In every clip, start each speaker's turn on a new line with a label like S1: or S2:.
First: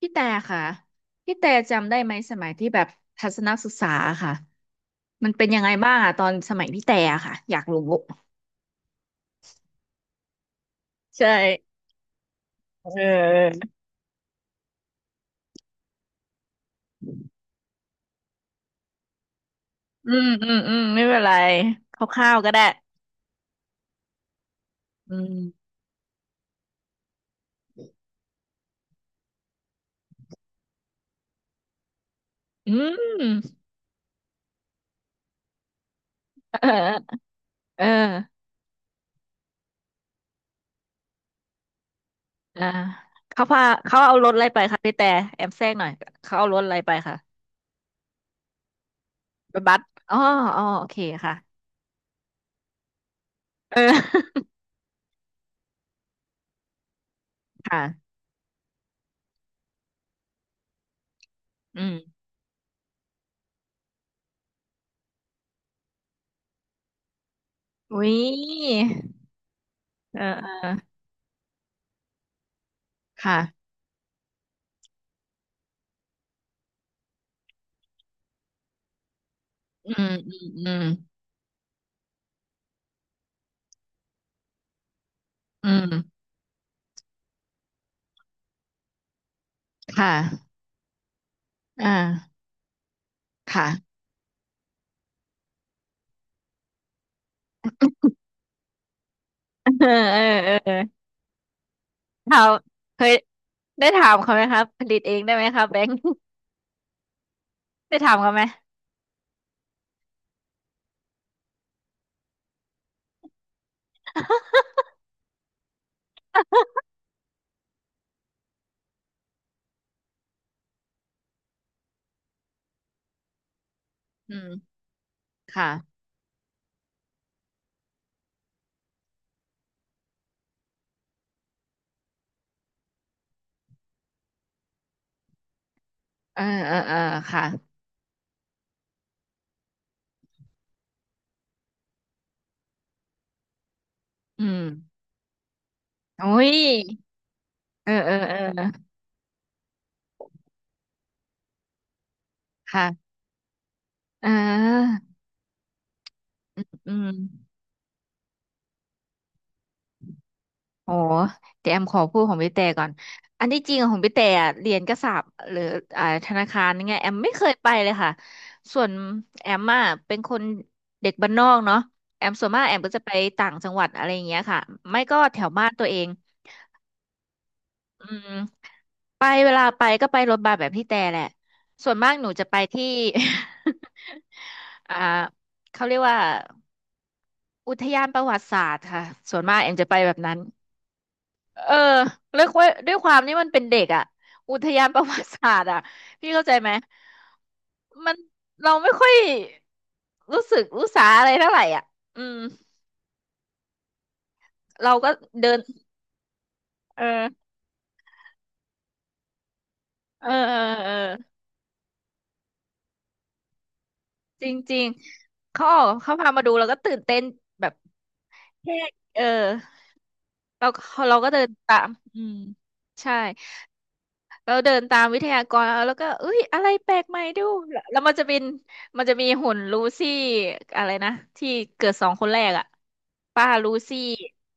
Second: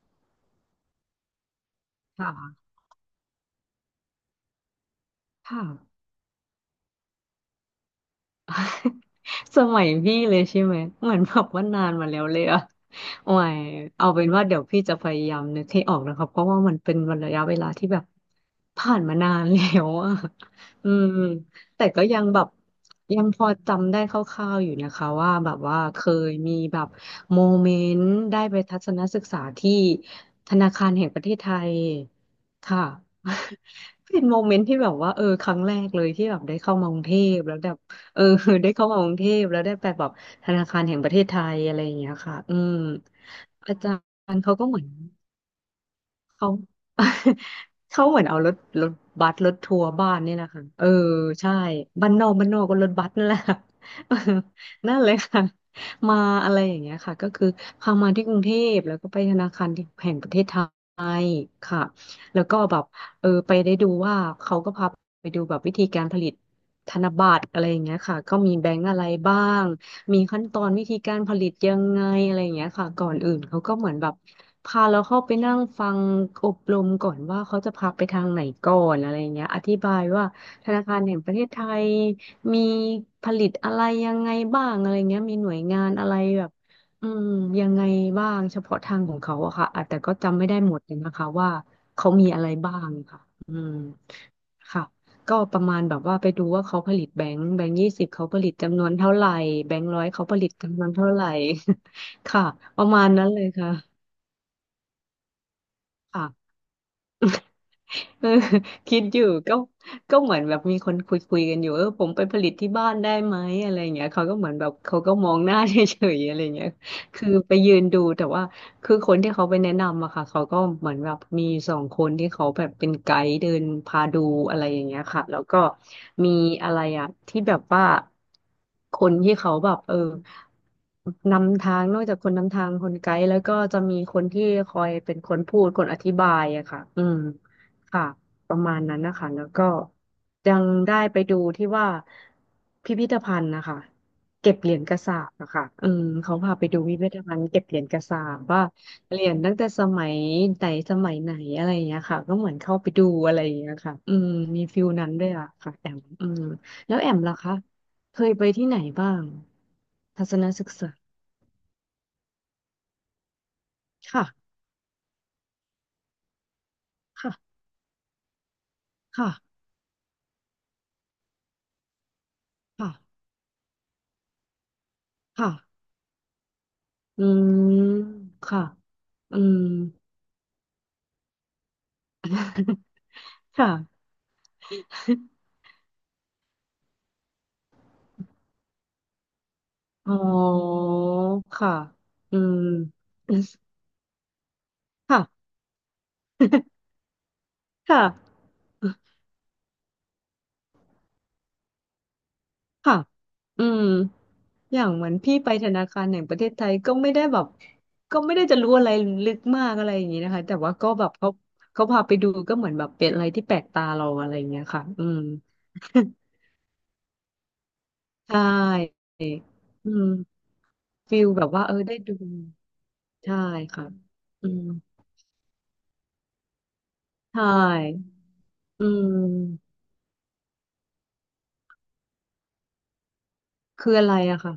S1: พี่แต่ค่ะพี่แต่จำได้ไหมสมัย
S2: ค่ะ
S1: ที่แบบทัศนศึกษาค่ะมันเป็นยัง
S2: ค่ะ
S1: ไงบ้างอะตอนสมัยพี่แต่อะค่ะอยากรู้
S2: สมัยพี่เลยใช่ไหมเหมือน
S1: ใช่
S2: แบบว่านานมาแล้วเลยอะ
S1: เออ
S2: โอ้ยเอาเป็นว่าเดี๋ยวพี่จะพยายามนึกให้ออกนะครับเพราะว่ามันเป็นระยะเวลาที่แบบผ่านมานานแล้ว
S1: อื
S2: อะ
S1: มอืมอืม
S2: อื
S1: ไม่
S2: ม
S1: เป็นไร
S2: แต่
S1: ค
S2: ก็ยัง
S1: ร่าว
S2: แบ
S1: ๆ
S2: บ
S1: ก็ได้
S2: ยังพอจำได้คร่าวๆอยู่นะคะ
S1: อื
S2: ว่า
S1: ม
S2: แบบว่าเคยมีแบบโมเมนต์ได้ไปทัศนศึกษาที่ธนาคารแห่งประเทศไทย
S1: อื
S2: ค่ะ
S1: ม
S2: เป็นโมเมนต์ที่แบบว่าเออครั้งแรกเลยที่แบบได้เข้ามากรุงเท
S1: เออ
S2: พแล้วแบบ
S1: เอ
S2: เออ
S1: อ
S2: ได้เข้ามากรุงเทพแล้วได้ไปแบบธนาคารแห่งประเทศไทยอะไรอย่างเงี้ยค่ะอื
S1: อ่า
S2: ม
S1: เขาพา
S2: อาจา
S1: เขาเอารถ
S2: ร
S1: อะ
S2: ย์
S1: ไร
S2: เขา
S1: ไป
S2: ก็เห
S1: คะ
S2: มือน
S1: พี่แต่แอมแทรกหน่อยเขาเอา
S2: เขา
S1: รถอะไรไปค่ะ
S2: เขาเหมือนเอารถรถบัสรถ
S1: ไปบั
S2: ทั
S1: ส
S2: วร์บ้า
S1: อ๋อ
S2: นนี่แหละ
S1: อ๋อ
S2: ค่ะเอ
S1: โอ
S2: อ
S1: เคค่ะ
S2: ใช่บ้านนอกบ้านนอกก็รถบัสนั่นแหละค่ะ
S1: เอ
S2: เออ
S1: อ
S2: นั่นเลยค่ะมาอะไรอย่างเงี้ยค่ะก็คือ เข้ามา
S1: ค่ะ
S2: ที่กรุงเทพแล้วก็ไปธนาคารแห่งประเทศไท ค่ะ
S1: อืม
S2: แล้วก็แบบเออไปได้ดูว่าเขาก็พาไปดูแบบวิธีการผลิตธนบัตรอะไรอย่างเงี้ย
S1: อุ้ย
S2: ค่ะก็มีแบงก์อะไรบ้าง
S1: เอ
S2: มี
S1: อ
S2: ขั้นตอ
S1: เออ
S2: นวิธีการผลิตยังไงอะไรอย่างเงี้ยค่ะก่อนอื่
S1: ค่ะ
S2: นเขาก็เหมือนแบบพาเราเข้าไปนั่งฟังอบรมก่อนว่าเขาจะพาไปทางไหนก่อนอะไรอย่างเงี้ยอธิ
S1: อื
S2: บาย
S1: ม
S2: ว่า
S1: อืม
S2: ธ
S1: อื
S2: นา
S1: ม
S2: คารแห่งประเทศไทยมีผลิตอะไรยังไงบ้างอะไรเงี้ยมีหน่วย
S1: อื
S2: งานอะไร
S1: ม
S2: แบบ อืมยังไงบ้างเฉพาะทางของเขาอะค่ะอาจแต่ก็
S1: ค่ะ
S2: จำไม่ได้หมดเลยนะคะว่า
S1: อ่า
S2: เขามีอะไรบ้างค่ะอืม
S1: ค่ะ
S2: ค่ะก็ประมาณแบบว่าไปดูว่าเขาผลิตแบงค์แบงค์ 20เขาผลิตจำนวนเท่าไหร่แบง
S1: เออ
S2: ค์ร้อย
S1: เออ
S2: เขาผลิต
S1: เออ
S2: จำนวนเท่าไหร่
S1: ถา
S2: ค่ะ
S1: ม
S2: ประ
S1: เค
S2: มาณ
S1: ย
S2: นั้นเลย
S1: ได้
S2: ค่ะ
S1: ถามเขาไหมครับผลิตเองได้ไหมครับแบงค์
S2: ค่ะ
S1: ได้ถาม
S2: เออ
S1: เขาไหม
S2: คิดอยู่ก็ก็เหมือนแบบมีคนคุยกันอยู่เออผมไปผลิตที่บ้านได้ไหมอะไรเงี้ยเขาก็เหมือ นแบบเขาก็มองหน้าเฉยๆอะไรเงี้ยคือไปยืนดูแต่ว่าคือคนที่เขาไปแนะนำอะค่ะเขาก็เหมือนแบบมี2 คนที่เขาแบบเป็นไกด์เดินพาดู
S1: อืม
S2: อะไรอย่างเงี้ยค่ะแล้วก็
S1: ค่ะ
S2: มีอะไรอะที่แบบว่าคนที่เขาแบบเออนำทางนอกจากคนนำทางคนไกด์แล้วก็จะมีคนที่คอยเป็นคนพูดคนอธิบา
S1: เออ
S2: ยอะ
S1: เออ
S2: ค่ะ
S1: เออ
S2: อืม
S1: ค่ะ
S2: ค่ะประมาณนั้นนะคะแล้วก็ยังได้ไปดูที่ว่าพิพิธภัณฑ์นะคะ
S1: อื
S2: เก็บ
S1: ม
S2: เหรียญกระสาปอะค่ะอืม
S1: โอ้
S2: เขา
S1: ย
S2: พาไปดูพิพิธภัณฑ์เก็บเหรียญ
S1: เออ
S2: กระ
S1: เออ
S2: สา
S1: เออ
S2: ปว่าเหรียญตั้งแต่สมัยไหนสมัยไหนอะไรอย่างเงี้ยค่ะก็เหมือนเข้าไปดู
S1: ค่ะ
S2: อะไรอย่างเงี้ยค่ะอื
S1: เ
S2: มมีฟิล
S1: ออ
S2: นั้นด้วยอะค่ะแอมอืม
S1: อื
S2: แล้วแอมล่ะ
S1: ม
S2: คะเคยไปที่ไหนบ้างทัศนศึก
S1: อ
S2: ษา
S1: อเดี๋ยวแอมขอพูดของพี่แต่ก่อนอันที่จริงอะของพี่แต่
S2: ค่ะ
S1: อะเรียนกษาปณ์หรืออ่าธนาคารนี่ไงแอมไม่เคย
S2: ค่ะ
S1: ไปเลยค่ะส่วน
S2: ค่ะ
S1: แอมอ่ะเป็นคนเด็กบ้านนอกเนาะแอมส่วนมากแอม
S2: ค่ะ
S1: ก็จะไปต่างจังหวัดอะไรอย่างเงี้ยค่ะไม่ก็แถว
S2: ค่ะ
S1: บ้านตัวเอง
S2: อืม
S1: อืม
S2: ค่ะ
S1: ไป
S2: อื
S1: เว
S2: ม
S1: ลาไปก็ไปรถบัสแบบพี่แต่แหละส่วนมากหนูจะไปที่
S2: ค่ะ
S1: อ่า เขาเรียกว่าอุทยานประวัติศาสตร์ค่ะส่วนมากแอมจะไปแบ
S2: อ๋อ
S1: บนั้น เอ
S2: ค่ะ
S1: อ
S2: อื
S1: เรียก
S2: ม
S1: ว่าด้วยความนี่มันเป็น เด็กอ่ะอุทยานประวั
S2: ค่ะ
S1: ติศาสตร์อ่ะพี่เข้าใจไหม
S2: ค่ะ
S1: มันเราไม่ค่อยรู้สึกรู้สาอะไรเท่าไหร่อ่ะอืม
S2: ค่ะอืมอย่าง
S1: เรา
S2: เหมื
S1: ก็
S2: อนพี่ไป
S1: เดิน
S2: ธนาคารแห่งประเทศไทยก็
S1: เอ
S2: ไม่ได้
S1: อ
S2: แบบก็ไม่ได้จะรู้อะไรลึกมากอะไรอย่างนี้
S1: เออ
S2: นะคะ
S1: เอ
S2: แต่
S1: อ
S2: ว่า
S1: เอ
S2: ก็
S1: อ
S2: แบบเขาพาไปดูก็เหมือนแบบเป็นอะไรที่แปลกตาเราอะไรอ
S1: จ
S2: ย่าง
S1: ริง
S2: เงี้ย
S1: จริ
S2: ค่ะ
S1: ง
S2: อืม
S1: เขาออก เขาพามาดูเราก็ตื่นเต้นแบบ
S2: ใช่
S1: แค่เออ
S2: อืม
S1: เราเรา
S2: ฟิล
S1: ก็เดิ
S2: แบบ
S1: น
S2: ว่าเออ
S1: ตาม
S2: ได้ดู
S1: อืมใช่
S2: ใช่ค่ะอื
S1: เรา
S2: ม
S1: เดินตามวิทยากรแล้วก็เอ้ยอะไรแปลกใหม่
S2: ใช
S1: ดูแล้วมั
S2: ่
S1: นจะเป็น
S2: อื
S1: มันจะมีหุ่น
S2: ม
S1: ลูซี่อะไรนะที่เกิดสองคนแรกอ่ะป้าลู
S2: คือ
S1: ซี่
S2: อะไรอะค่ะ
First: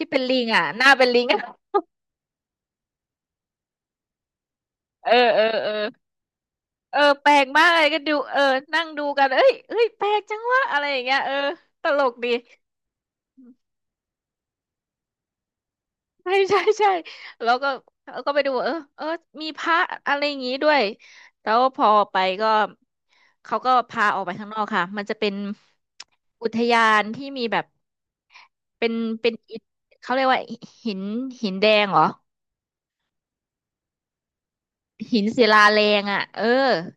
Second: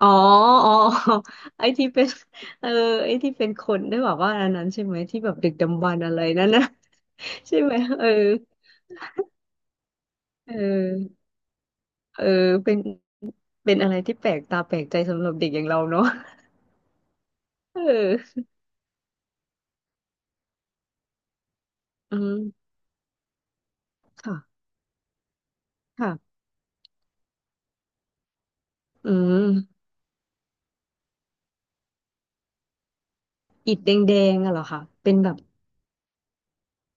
S2: อ๋
S1: ี่
S2: อ
S1: เป็นลิงอ่ะ
S2: อ๋อ
S1: หน้าเป็ น
S2: อ๋อ
S1: ลิงอะ
S2: ไอ้ที่เป็น เออไอ้ที่เป็นคนได้บอกว่าอันนั้นใช่ไหม
S1: เออ
S2: ที่แบบ
S1: เออ
S2: ดึก
S1: เออ
S2: ดำบรรพ์อะไรนั่นนะ
S1: เออแปลก
S2: ใช่
S1: มาก
S2: ไหม
S1: เลยก็
S2: เออ
S1: ดูเออนั่งดูกันเอ้ยเอ้ยแปลกจัง
S2: เอ
S1: วะอะไรอย่างเงี้ย
S2: อ
S1: เออตลก
S2: เออ
S1: ดี
S2: เป็นเป็นอะไรที่แปลกตาแปลกใจสำหรับเด็กอย่างเราเนาะ
S1: ใช่ใช่ใช่แล้วก็
S2: เ
S1: แล้วก็ไป
S2: ออ
S1: ดูเออเออมีพระอะไรอย่างงี้ด้วยแล้วพอไป
S2: อื
S1: ก็
S2: ม
S1: เขาก็พาออกไป
S2: ค่ะ
S1: ข้างนอกค่ะมันจะเป็น
S2: ค่ะ
S1: อุทยานที่มีแบบเป็น
S2: อื
S1: เป็น
S2: ม
S1: อิฐเขาเรียกว่าหินหินแดงเหรอ
S2: อิฐแดงๆอะเหรอคะเป็น
S1: หิน
S2: แบบ
S1: ศิลาแรงอ่ะเออ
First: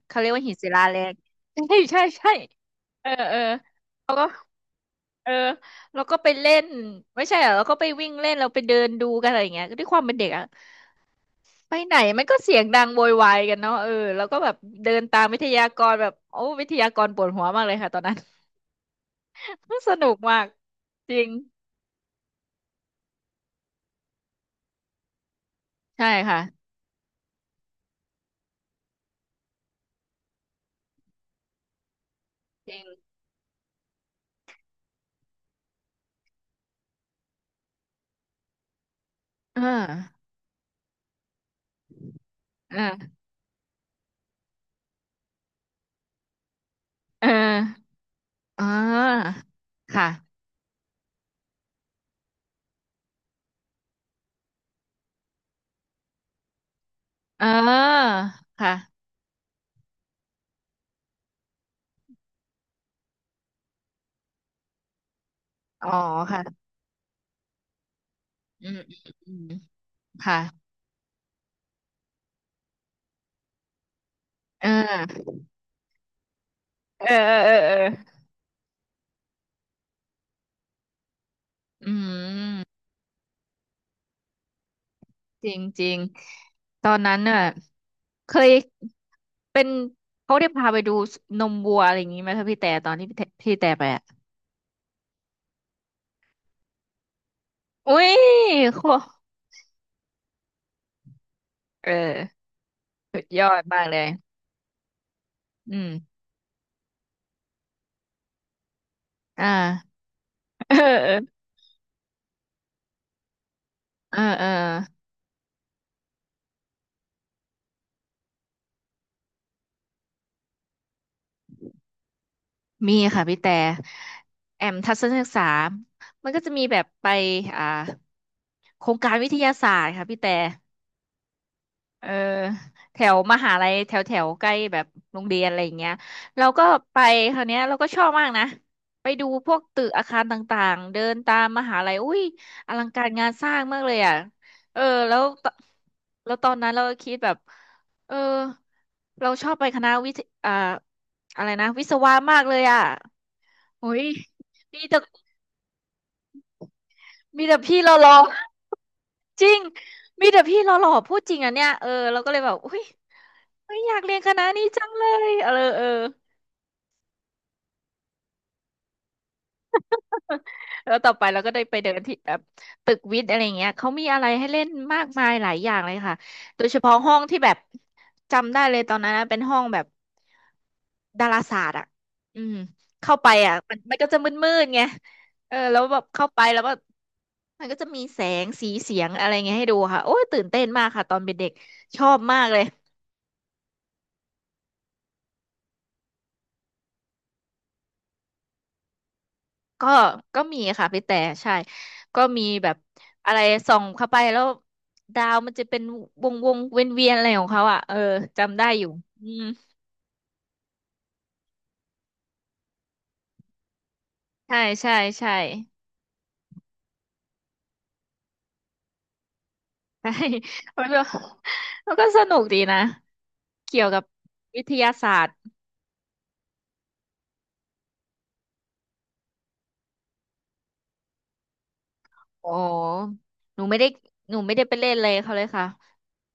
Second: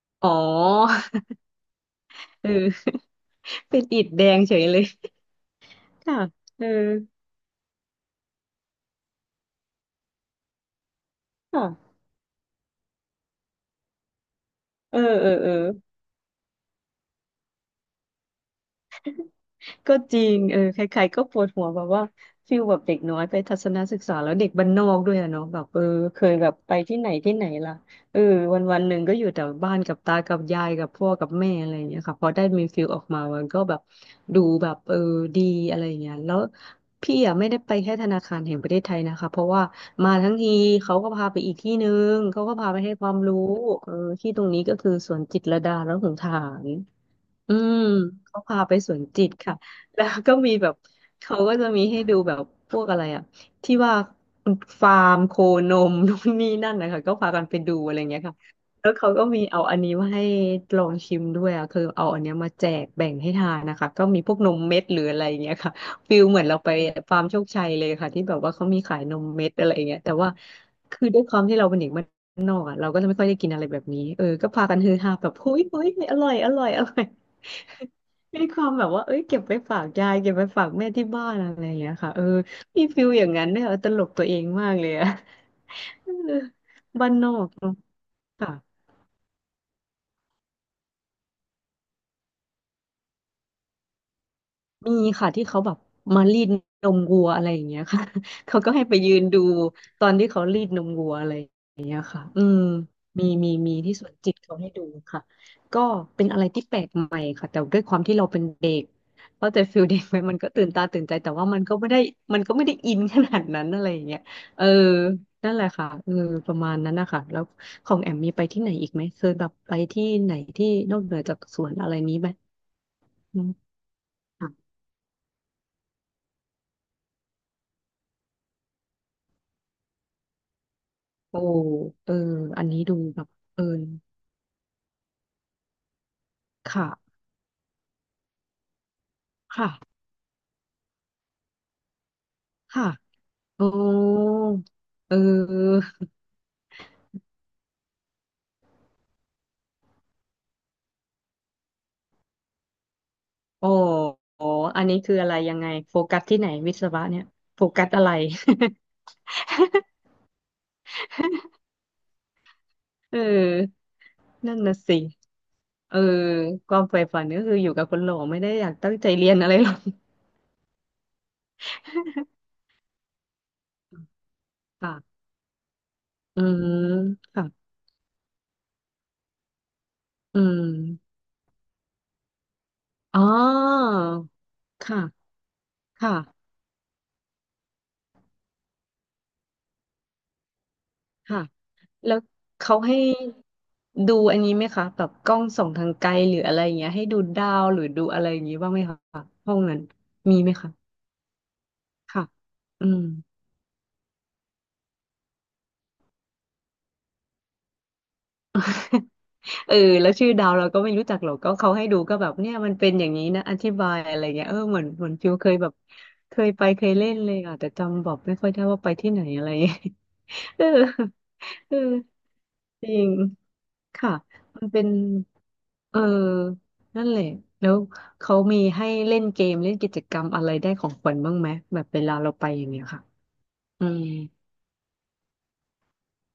S1: เขาเรี
S2: อ๋
S1: ยก
S2: อ
S1: ว่าหินศิลาแรงใช่ใช่ใช่
S2: เออ
S1: เออเออ
S2: เป็นอิฐแดงเฉยเลย
S1: เออแล้วก็
S2: ค่ะ
S1: ไปเล่
S2: เอ
S1: น
S2: อ
S1: ไม่ใช่เหรอแล้วก็ไปวิ่งเล่นเราไปเดินดูกันอะไรอย่างเงี้ยด้วยความเป็นเด็กอ่ะ ไปไหน
S2: ค่ะ
S1: มันก็เสียงดังโวยวายกันเนาะเออแล้วก็แบบเดิ
S2: เออ
S1: นตาม
S2: เออ
S1: วิท
S2: เออ
S1: ยากรแบบโอ้วิทยากรปวดหัวมากเลยค่ะตอนนั้น ส
S2: ก็
S1: นุ
S2: จ
S1: ก
S2: ริง
S1: มาก
S2: เออใคร
S1: จ
S2: ๆก็
S1: ริง
S2: ปวดหัวแบบว่าฟิลแบบเด็กน้อยไปทัศนศึกษาแล้วเด็กบ้านนอกด้วยอะเนาะแบบเออ
S1: ใช่
S2: เคย
S1: ค่ะ
S2: แบบไปที่ไหนที่ไหนล่ะเออวันวันหนึ่งก็อยู่แต่บ้านกับตา กับยายกับพ่อกับแม่อะไรอย่างเงี้ยค่ะพอได้มี
S1: จริ
S2: ฟิ
S1: ง
S2: ลออกมามันก็แบบดูแบบเออดีอะไรอย่างเงี้ยแล้วพี่อะไม่ได้ไปแค่ธนาคารแห่งประเทศไทยนะคะ เพราะ
S1: เออ
S2: ว่ามาทั้งทีเขาก็พาไปอีกที่หนึ่งเขาก็พา
S1: เอ
S2: ไป
S1: อ
S2: ให้ความรู้เออที่ตรงนี้ก็คือสวนจิตรลดาและหงส์ฐาน
S1: เออ
S2: อืมเขาพา
S1: อ่
S2: ไปสวนจิต
S1: า
S2: ค่ะแล้วก็
S1: ค่ะ
S2: มีแบบเขาก็จะมีให้ดูแบบพวกอะไรอะที่ว่าฟาร์มโคนมนู่นนี่นั่นนะคะก็พากั
S1: เอ
S2: นไปดูอะไร
S1: อ
S2: เงี้ยค่ะแล้ว
S1: ค่ะ
S2: เขาก็มีเอาอันนี้มาให้ลองชิมด้วยอะคือเอาอันเนี้ยมาแจกแบ่งให้ทานนะคะก็มีพวกนมเม็ดหรืออะไรเงี้ยค่ะ
S1: อ๋อ
S2: ฟิลเห
S1: ค่ะ
S2: มือนเราไปฟาร์มโชคชัยเลยค่ะที่แบบว่าเขา
S1: อืม
S2: มี
S1: อื
S2: ขายน
S1: ม
S2: ม
S1: อืม
S2: เม็ดอะไรเงี้ยแต่ว่า
S1: ค่ะ
S2: คือด้วยความที่เราเป็นเด็กบ้านนอกอะเราก็จะไม่ค่อยได้กินอะไรแบบนี้เออก็พา
S1: เอ
S2: กันฮือฮาแบ
S1: อ
S2: บเฮ้ยเฮ้ยอร่อยอร่อยอร่อย
S1: เออเออเออเออ
S2: มีความแบบว่าเอ้ยเก็บไปฝากยายเก็บไปฝากแม่ที่บ้านอะไรอย่างเงี้
S1: อื
S2: ยค่ะเออ
S1: ม
S2: มีฟิลอย่างนั้นเนี่ยเออตลกตัวเองมากเลยอะ
S1: จริงจริง
S2: เออ
S1: ตอน
S2: บ้าน
S1: นั้น
S2: นอ
S1: น่ะ
S2: กเนอะ
S1: เค
S2: ค่ะ
S1: ย เป็นเขาได้พาไปดูนมวัวอะไรอย่างนี้ไหมถ้าพี่แต่ตอนที่พี่แต่ไปอ่ะ
S2: มีค่ะที่เขาแบบมารีดนมวัวอะไรอย่างเงี้ย
S1: อุ้
S2: ค่ะ
S1: ย
S2: เขาก็
S1: โค
S2: ให้ไปยืนดูตอนที่เขารีดนมวัวอะไร
S1: เออ
S2: ค่ะอืม
S1: สุ
S2: มี
S1: ดยอ
S2: มี
S1: ด
S2: มี
S1: มาก
S2: ที่
S1: เล
S2: ส
S1: ย
S2: วนจิตเขาให้ดูค่ะ
S1: อื
S2: ก็
S1: ม
S2: เป็นอะไรที่แปลกใหม่ค่ะแต่ด้วยความที่เราเป็นเด็ก
S1: อ่า
S2: เข้าใจฟิลเด็กไหมมันก็ตื่ น
S1: เออ
S2: ตาตื่น
S1: เอ
S2: ใจแต่
S1: อ
S2: ว่ามันก็ไม่ได้อินขนาดนั้นอะไรอย่าง
S1: เอ
S2: เงี้ย
S1: อเออ
S2: เออนั่นแหละค่ะเออประมาณนั้นนะคะแล้วของแอมมีไปที่ไหนอีกไหมเคยแบบไปที่ไหนที่นอกเหนือจากสวนอะไรนี้ไหม
S1: มีค่ะพี่
S2: อื
S1: แต่
S2: มค่ะ
S1: แอมทัศนศึกษามันก็จะมีแบบไปอ่าโครงการวิทยาศาสตร์ค่ะพี่แต่
S2: โอ้
S1: เอ
S2: เอ
S1: อ
S2: ออันนี้ดู
S1: แถว
S2: แบบ
S1: มหา
S2: เออ
S1: ลัยแถวแถวใกล้แบบโรงเรียนอะไรอย่างเงี้ยเราก็ไป
S2: ค่ะ
S1: คราวเนี้ยเราก็ชอบมากนะไปดูพวก
S2: ค่ะ
S1: ตึกอาคารต่างๆเดินตามมหาลัยอุ้ยอลั
S2: ค่ะ
S1: งการงานสร้าง
S2: โอ้
S1: มากเลยอ่ะเออ
S2: เ
S1: แล้วต
S2: ออ
S1: แล้วตอนนั้นเราก็คิดแบบเออเราชอบไปคณะวิทย์อ่าอะไรนะวิศวะมากเลยอ่ะ
S2: โอ้
S1: โอ้ย
S2: โห
S1: มี
S2: อันนี้
S1: แต่
S2: คืออะไรยังไงโฟกัสที่ไหนวิศวะเนี่ย
S1: มีแต่
S2: โฟ
S1: พี่
S2: กัส
S1: เรา
S2: อะ
S1: หร
S2: ไร
S1: อ จริง มีแต่พี่หล่อๆพูดจริงอ่ะเนี่ยเออเราก็เลยแบบอุ้ย
S2: เอ
S1: เฮ้ย
S2: อ
S1: อยากเรียนคณะ
S2: นั่น
S1: นี้
S2: น่ะ
S1: จัง
S2: สิ
S1: เลยเออเออ
S2: เออความใฝ่ฝันก็คืออยู่กับคนหล่อไม่ได้อยากตั้งใจเรียนอะไรหรอก
S1: แล้วต่อไปเราก็ได้ไปเดินที่แบบตึกวิทย์อะไรเงี้ยเขามีอะไรให้เล่น มาก
S2: ค่ะ
S1: มายหลายอย่างเลยค่ะ
S2: อื
S1: โด
S2: ม
S1: ยเฉพาะห้องที่
S2: ค่ะ
S1: แบบจำได้เลยตอนนั้นนะเป็นห้องแบบ
S2: อืม
S1: ดาราศาสตร์อ่ะอืมเข้า
S2: อ๋อ
S1: ไปอ่ะมันก็จะมืดๆไง
S2: ค่ะ
S1: เออแล้วแบบเข้าไป
S2: ค่ะ
S1: แล้วก็มันก็จะมีแสงสีเสียงอะไรเงี้ยให้ดูค่ะโอ้ยตื่นเต้นมากค่ะตอนเป็น
S2: ค่ะ
S1: เด็กชอ
S2: แล้
S1: บ
S2: ว
S1: มากเลย
S2: เขาให้ดูอันนี้ไหมคะแบบกล้องส่องทางไกลหรืออะไรอย่างเงี้ยให้ดูดาวหรือดูอะไรอย่างงี้บ้างไหมคะห้องนั้น
S1: ก็
S2: มี
S1: ก็
S2: ไหม
S1: มี
S2: คะ
S1: ค่ะพี่แต่ใช่ ก็
S2: ค่ะ
S1: มีแบบ
S2: อืม
S1: อะไรส่องเข้าไปแล้วดาวมันจะเป็นวงวงเวียนเวียนๆอะไรของเขาอ่ะ เออจำได้อยู่ อืม
S2: เออแล้วชื่อดาวเราก็ไม่รู้จักหรอกก็เขาให้ดูก็แบบเนี่ยมันเป็นอย่างนี้นะอธิบายอะไรเงี้ยเออ
S1: ใช่
S2: เหมือน
S1: ใช่
S2: เหมือนฟิว
S1: ใช่
S2: เคยแบบเคยไปเคยเล่นเลยอ่ะแต่จำบอกไม่ค่อยได้ว่าไปที่ไหนอะไรเงี้ย
S1: ใช่
S2: เออ
S1: มันก็
S2: เออ
S1: มันก็สนุกดีนะ
S2: จริง
S1: เกี่ยวกับ
S2: ค่ะ
S1: วิ
S2: มัน
S1: ท
S2: เป็น
S1: ยาศาสตร์
S2: เออนั่นแหละแล้วเขามีให้เล่นเกมเล่นกิจกรรมอะไรได้ของขวัญบ้างไหมแบบเวลาเราไป
S1: อ๋
S2: อย่างเงี้ยค่ะ
S1: อหนูไม่
S2: อื
S1: ได้
S2: ม
S1: หนูไม่ได้ไปเล่นเลยเขาเลยค่ะ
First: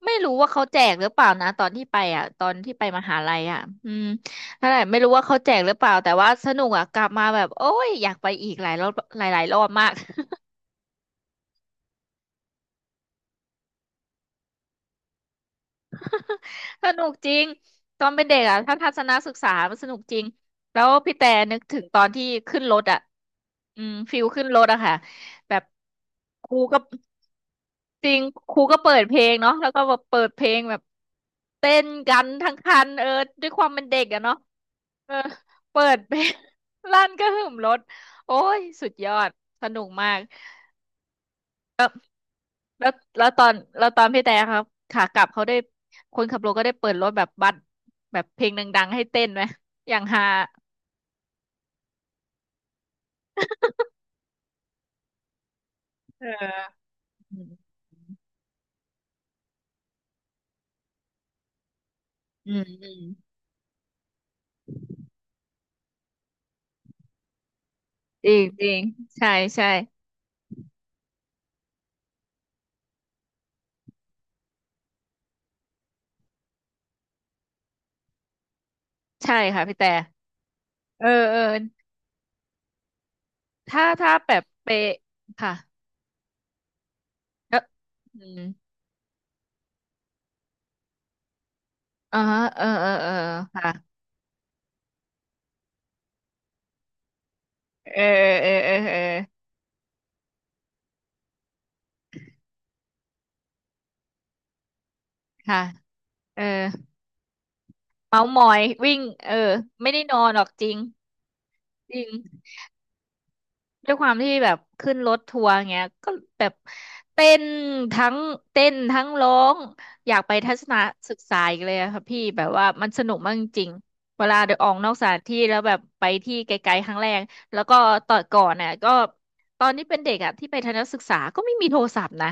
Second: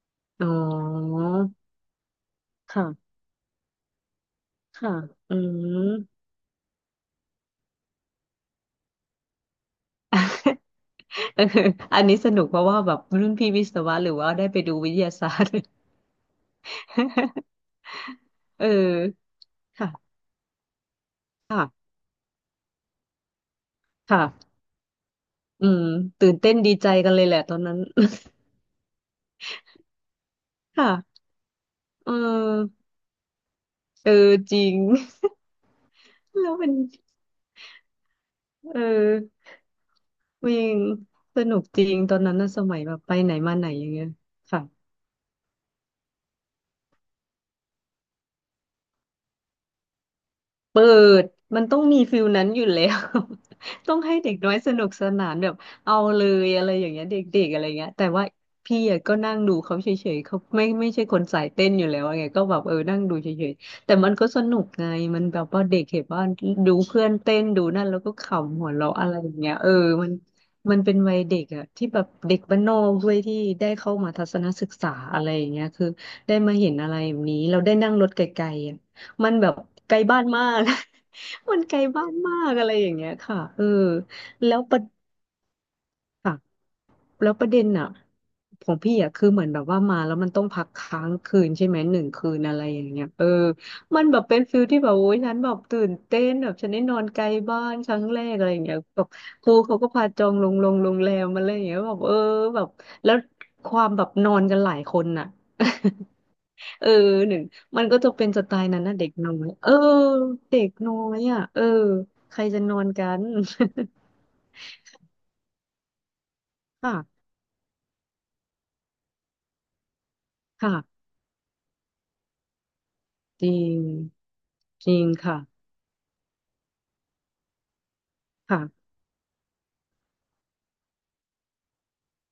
S1: ไม่รู้
S2: อ๋อ
S1: ว่าเขาแจกหรือเปล่านะตอนที่ไปอ่ะตอนที่ไปม
S2: ค่ะ
S1: หาลัยอ่ะอืมนั่นแหละ
S2: ค่ะ
S1: ไม่รู้ว่า
S2: อื
S1: เขาแจกหรือ
S2: ม
S1: เปล่าแต่ว่าสนุกอ่ะกลับมาแบบโอ้ยอยากไปอีกหลายรอบหลายๆรอบมาก
S2: เอออันนี้สนุกเพราะว่าแบบรุ่นพี่วิศวะหรือว่าได้ไปดูวิทยาศาสตร์
S1: สนุกจริ ง ตอนเป็นเด็กอ่ะ
S2: เออ
S1: ถ้าทัศนศึกษามันสนุก
S2: ค่ะ
S1: จริงแล้วพี่แต่นึกถึ
S2: ค่ะ
S1: งตอนที่ขึ้นรถอ่ะอืมฟิลขึ้น
S2: ค่ะ
S1: รถอะค่ะ แบบ
S2: อืมตื่น
S1: ค
S2: เต้น
S1: รู
S2: ดี
S1: ก็
S2: ใจกันเลยแหละตอนนั้น
S1: จริงครูก็เปิดเพลงเนาะแล้วก็แบบเปิดเพลงแบ บ
S2: ค่ะ
S1: เต้น
S2: เอ
S1: กันทั้ง
S2: อ
S1: คันเออด้วยความเป็นเด็ก
S2: เอ
S1: อะ
S2: อ
S1: เนาะ
S2: จริง
S1: เออเปิดเพลง
S2: แล้วเป็น
S1: ลั่นก็หึมรถโอ้ย
S2: เออ
S1: สุดยอดสนุกมาก
S2: วิ่งสนุกจริงตอนนั้นนะสมัย
S1: แล้
S2: แบ
S1: ว
S2: บไป
S1: แล้ว
S2: ไหน
S1: ตอน
S2: มาไหนอ
S1: แล้ว
S2: ย่าง
S1: ตอ
S2: เงี้
S1: น
S2: ย
S1: พี่แต่ครับ
S2: ค่ะ
S1: ขากลับเขาได้คนขับรถก็ได้เปิดรถแบบบัสแบบเพลงดังๆให้เต้นไหมอย่างฮา
S2: เปิดมันต้องมีฟิลนั้นอยู่แล้ว ต้องให้เด็กน้อยสนุกสนานแบบเอาเล
S1: เอ
S2: ยอะไรอย่างเงี้ยเด
S1: อื
S2: ็กๆอะไร
S1: ม
S2: เงี้ยแต่ว่าพี่อะก็นั่งดูเขาเฉยๆเขาไม่ใช่คนสายเต้นอยู่แล้วไงก็
S1: อื
S2: แบ
S1: ม
S2: บเออ
S1: อื
S2: นั่
S1: ม
S2: งดูเฉยๆแต่มันก็สนุกไงมันแบบว่าเด็กเห็นว่าดูเพื่อนเต้นดูนั่นแล้วก็ข
S1: จริง
S2: ำ
S1: จ
S2: หัว
S1: ริง
S2: เราะอะไรอ
S1: ใช่
S2: ย่างเงี้ย
S1: ใช่
S2: เออมันมันเป็นวัยเด็กอะที่แบบเด็กบ้านนอกด้วยที่ได้เข้ามาทัศนศึกษาอะไรอย่างเงี้ยคือได้มาเห็นอะไรแบบนี้เราได้นั่งรถไกลๆอะ มัน
S1: ใช่
S2: แบบ
S1: ค่ะพี่แต่
S2: ไกลบ้านมาก
S1: เออเออ
S2: มันไกลบ้านมากอะไรอย่างเงี้ยค่ะเออ
S1: ถ้าแบบ
S2: แล้วป
S1: เปะ
S2: ระ
S1: ค่ะ
S2: ค่ะแล้วประ
S1: แล้
S2: เด็
S1: ว
S2: นอ่ะ
S1: อืม
S2: ของพี่อ่ะคือเหมือนแบบว่ามาแล้วมันต้องพักค้างคืนใช่ไหมหนึ่ง
S1: อ๋อ
S2: คืนอะ
S1: เอ
S2: ไร
S1: อ
S2: อ
S1: เอ
S2: ย่า
S1: อ
S2: งเงี้ย
S1: เออ
S2: เออ
S1: ค่ะ
S2: มันแบบเป็นฟิลที่แบบโอ้ยฉันแบบตื่นเต้นแบบฉันได้นอนไกลบ้านค
S1: เอ
S2: รั้
S1: อ
S2: งแรกอะ
S1: เออ
S2: ไรอย่าง
S1: เออ
S2: เงี้ย
S1: เออ
S2: แบบครูเขาก็พาจองโรงแรมมาอะไรอย่างเงี้ยแบบเออแบบแล้วความแบบนอนกันหลายคนน่ะ
S1: ค่ะ เออ
S2: เออหนึ่งมันก็จะ
S1: เมา
S2: เป็น
S1: ส์ม
S2: สไต
S1: อย
S2: ล์นั้นนะ
S1: วิ่ง
S2: เด็กน้
S1: เอ
S2: อย
S1: อ
S2: เออ
S1: ไม่ได้นอนหรอก
S2: เด็
S1: จ
S2: ก
S1: ริง
S2: น้อยอ่ะเออ
S1: จริง
S2: ใครจะนอนกัน
S1: ด้วยความที่แบบขึ้นรถทัวร์เงี้ยก็แบบ
S2: ค่ะ
S1: เต้นทั้งเต้นทั้งร้อง อยากไปทัศน
S2: ค่ะ
S1: ศึกษาอีกเลยอะค่ะพี่ แบบว่ามันสนุกมากจ
S2: จริ
S1: ริง
S2: ง
S1: ๆเวลาเดินออกน
S2: จ
S1: อก
S2: ริ
S1: ส
S2: ง
S1: ถานที่
S2: ค่ะ
S1: แล้วแบบไปที่ไกลๆครั้งแรกแล้วก็ตอนก่อนน่ะก็
S2: ค่ะ
S1: ตอนนี้เป็นเด็กอะที่ไปทัศนศึกษาก็ไม่มีโทรศัพท์นะ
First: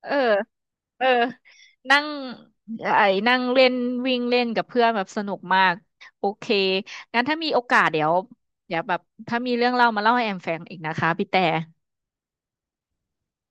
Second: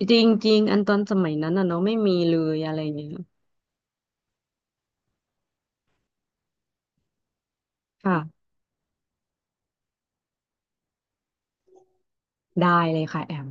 S1: เออ
S2: จริงจริงอันตอน
S1: เออ
S2: สมัยนั้นอ่ะเนาะไม่
S1: นั่ง
S2: มีเลยอะไรอ
S1: ไอ้
S2: ย่างเงี้ย
S1: นั่งเล่นวิ่งเล่นกับเพื่อนแบบสนุกมาก โอเคงั้นถ้ามีโอกาสเดี๋ยว
S2: ค่ะ
S1: เดี๋ยวแบบถ้ามีเรื่องเล่ามาเล่าให้แอมฟังอีกนะคะพี่แต่
S2: ได้เลยค่ะแอม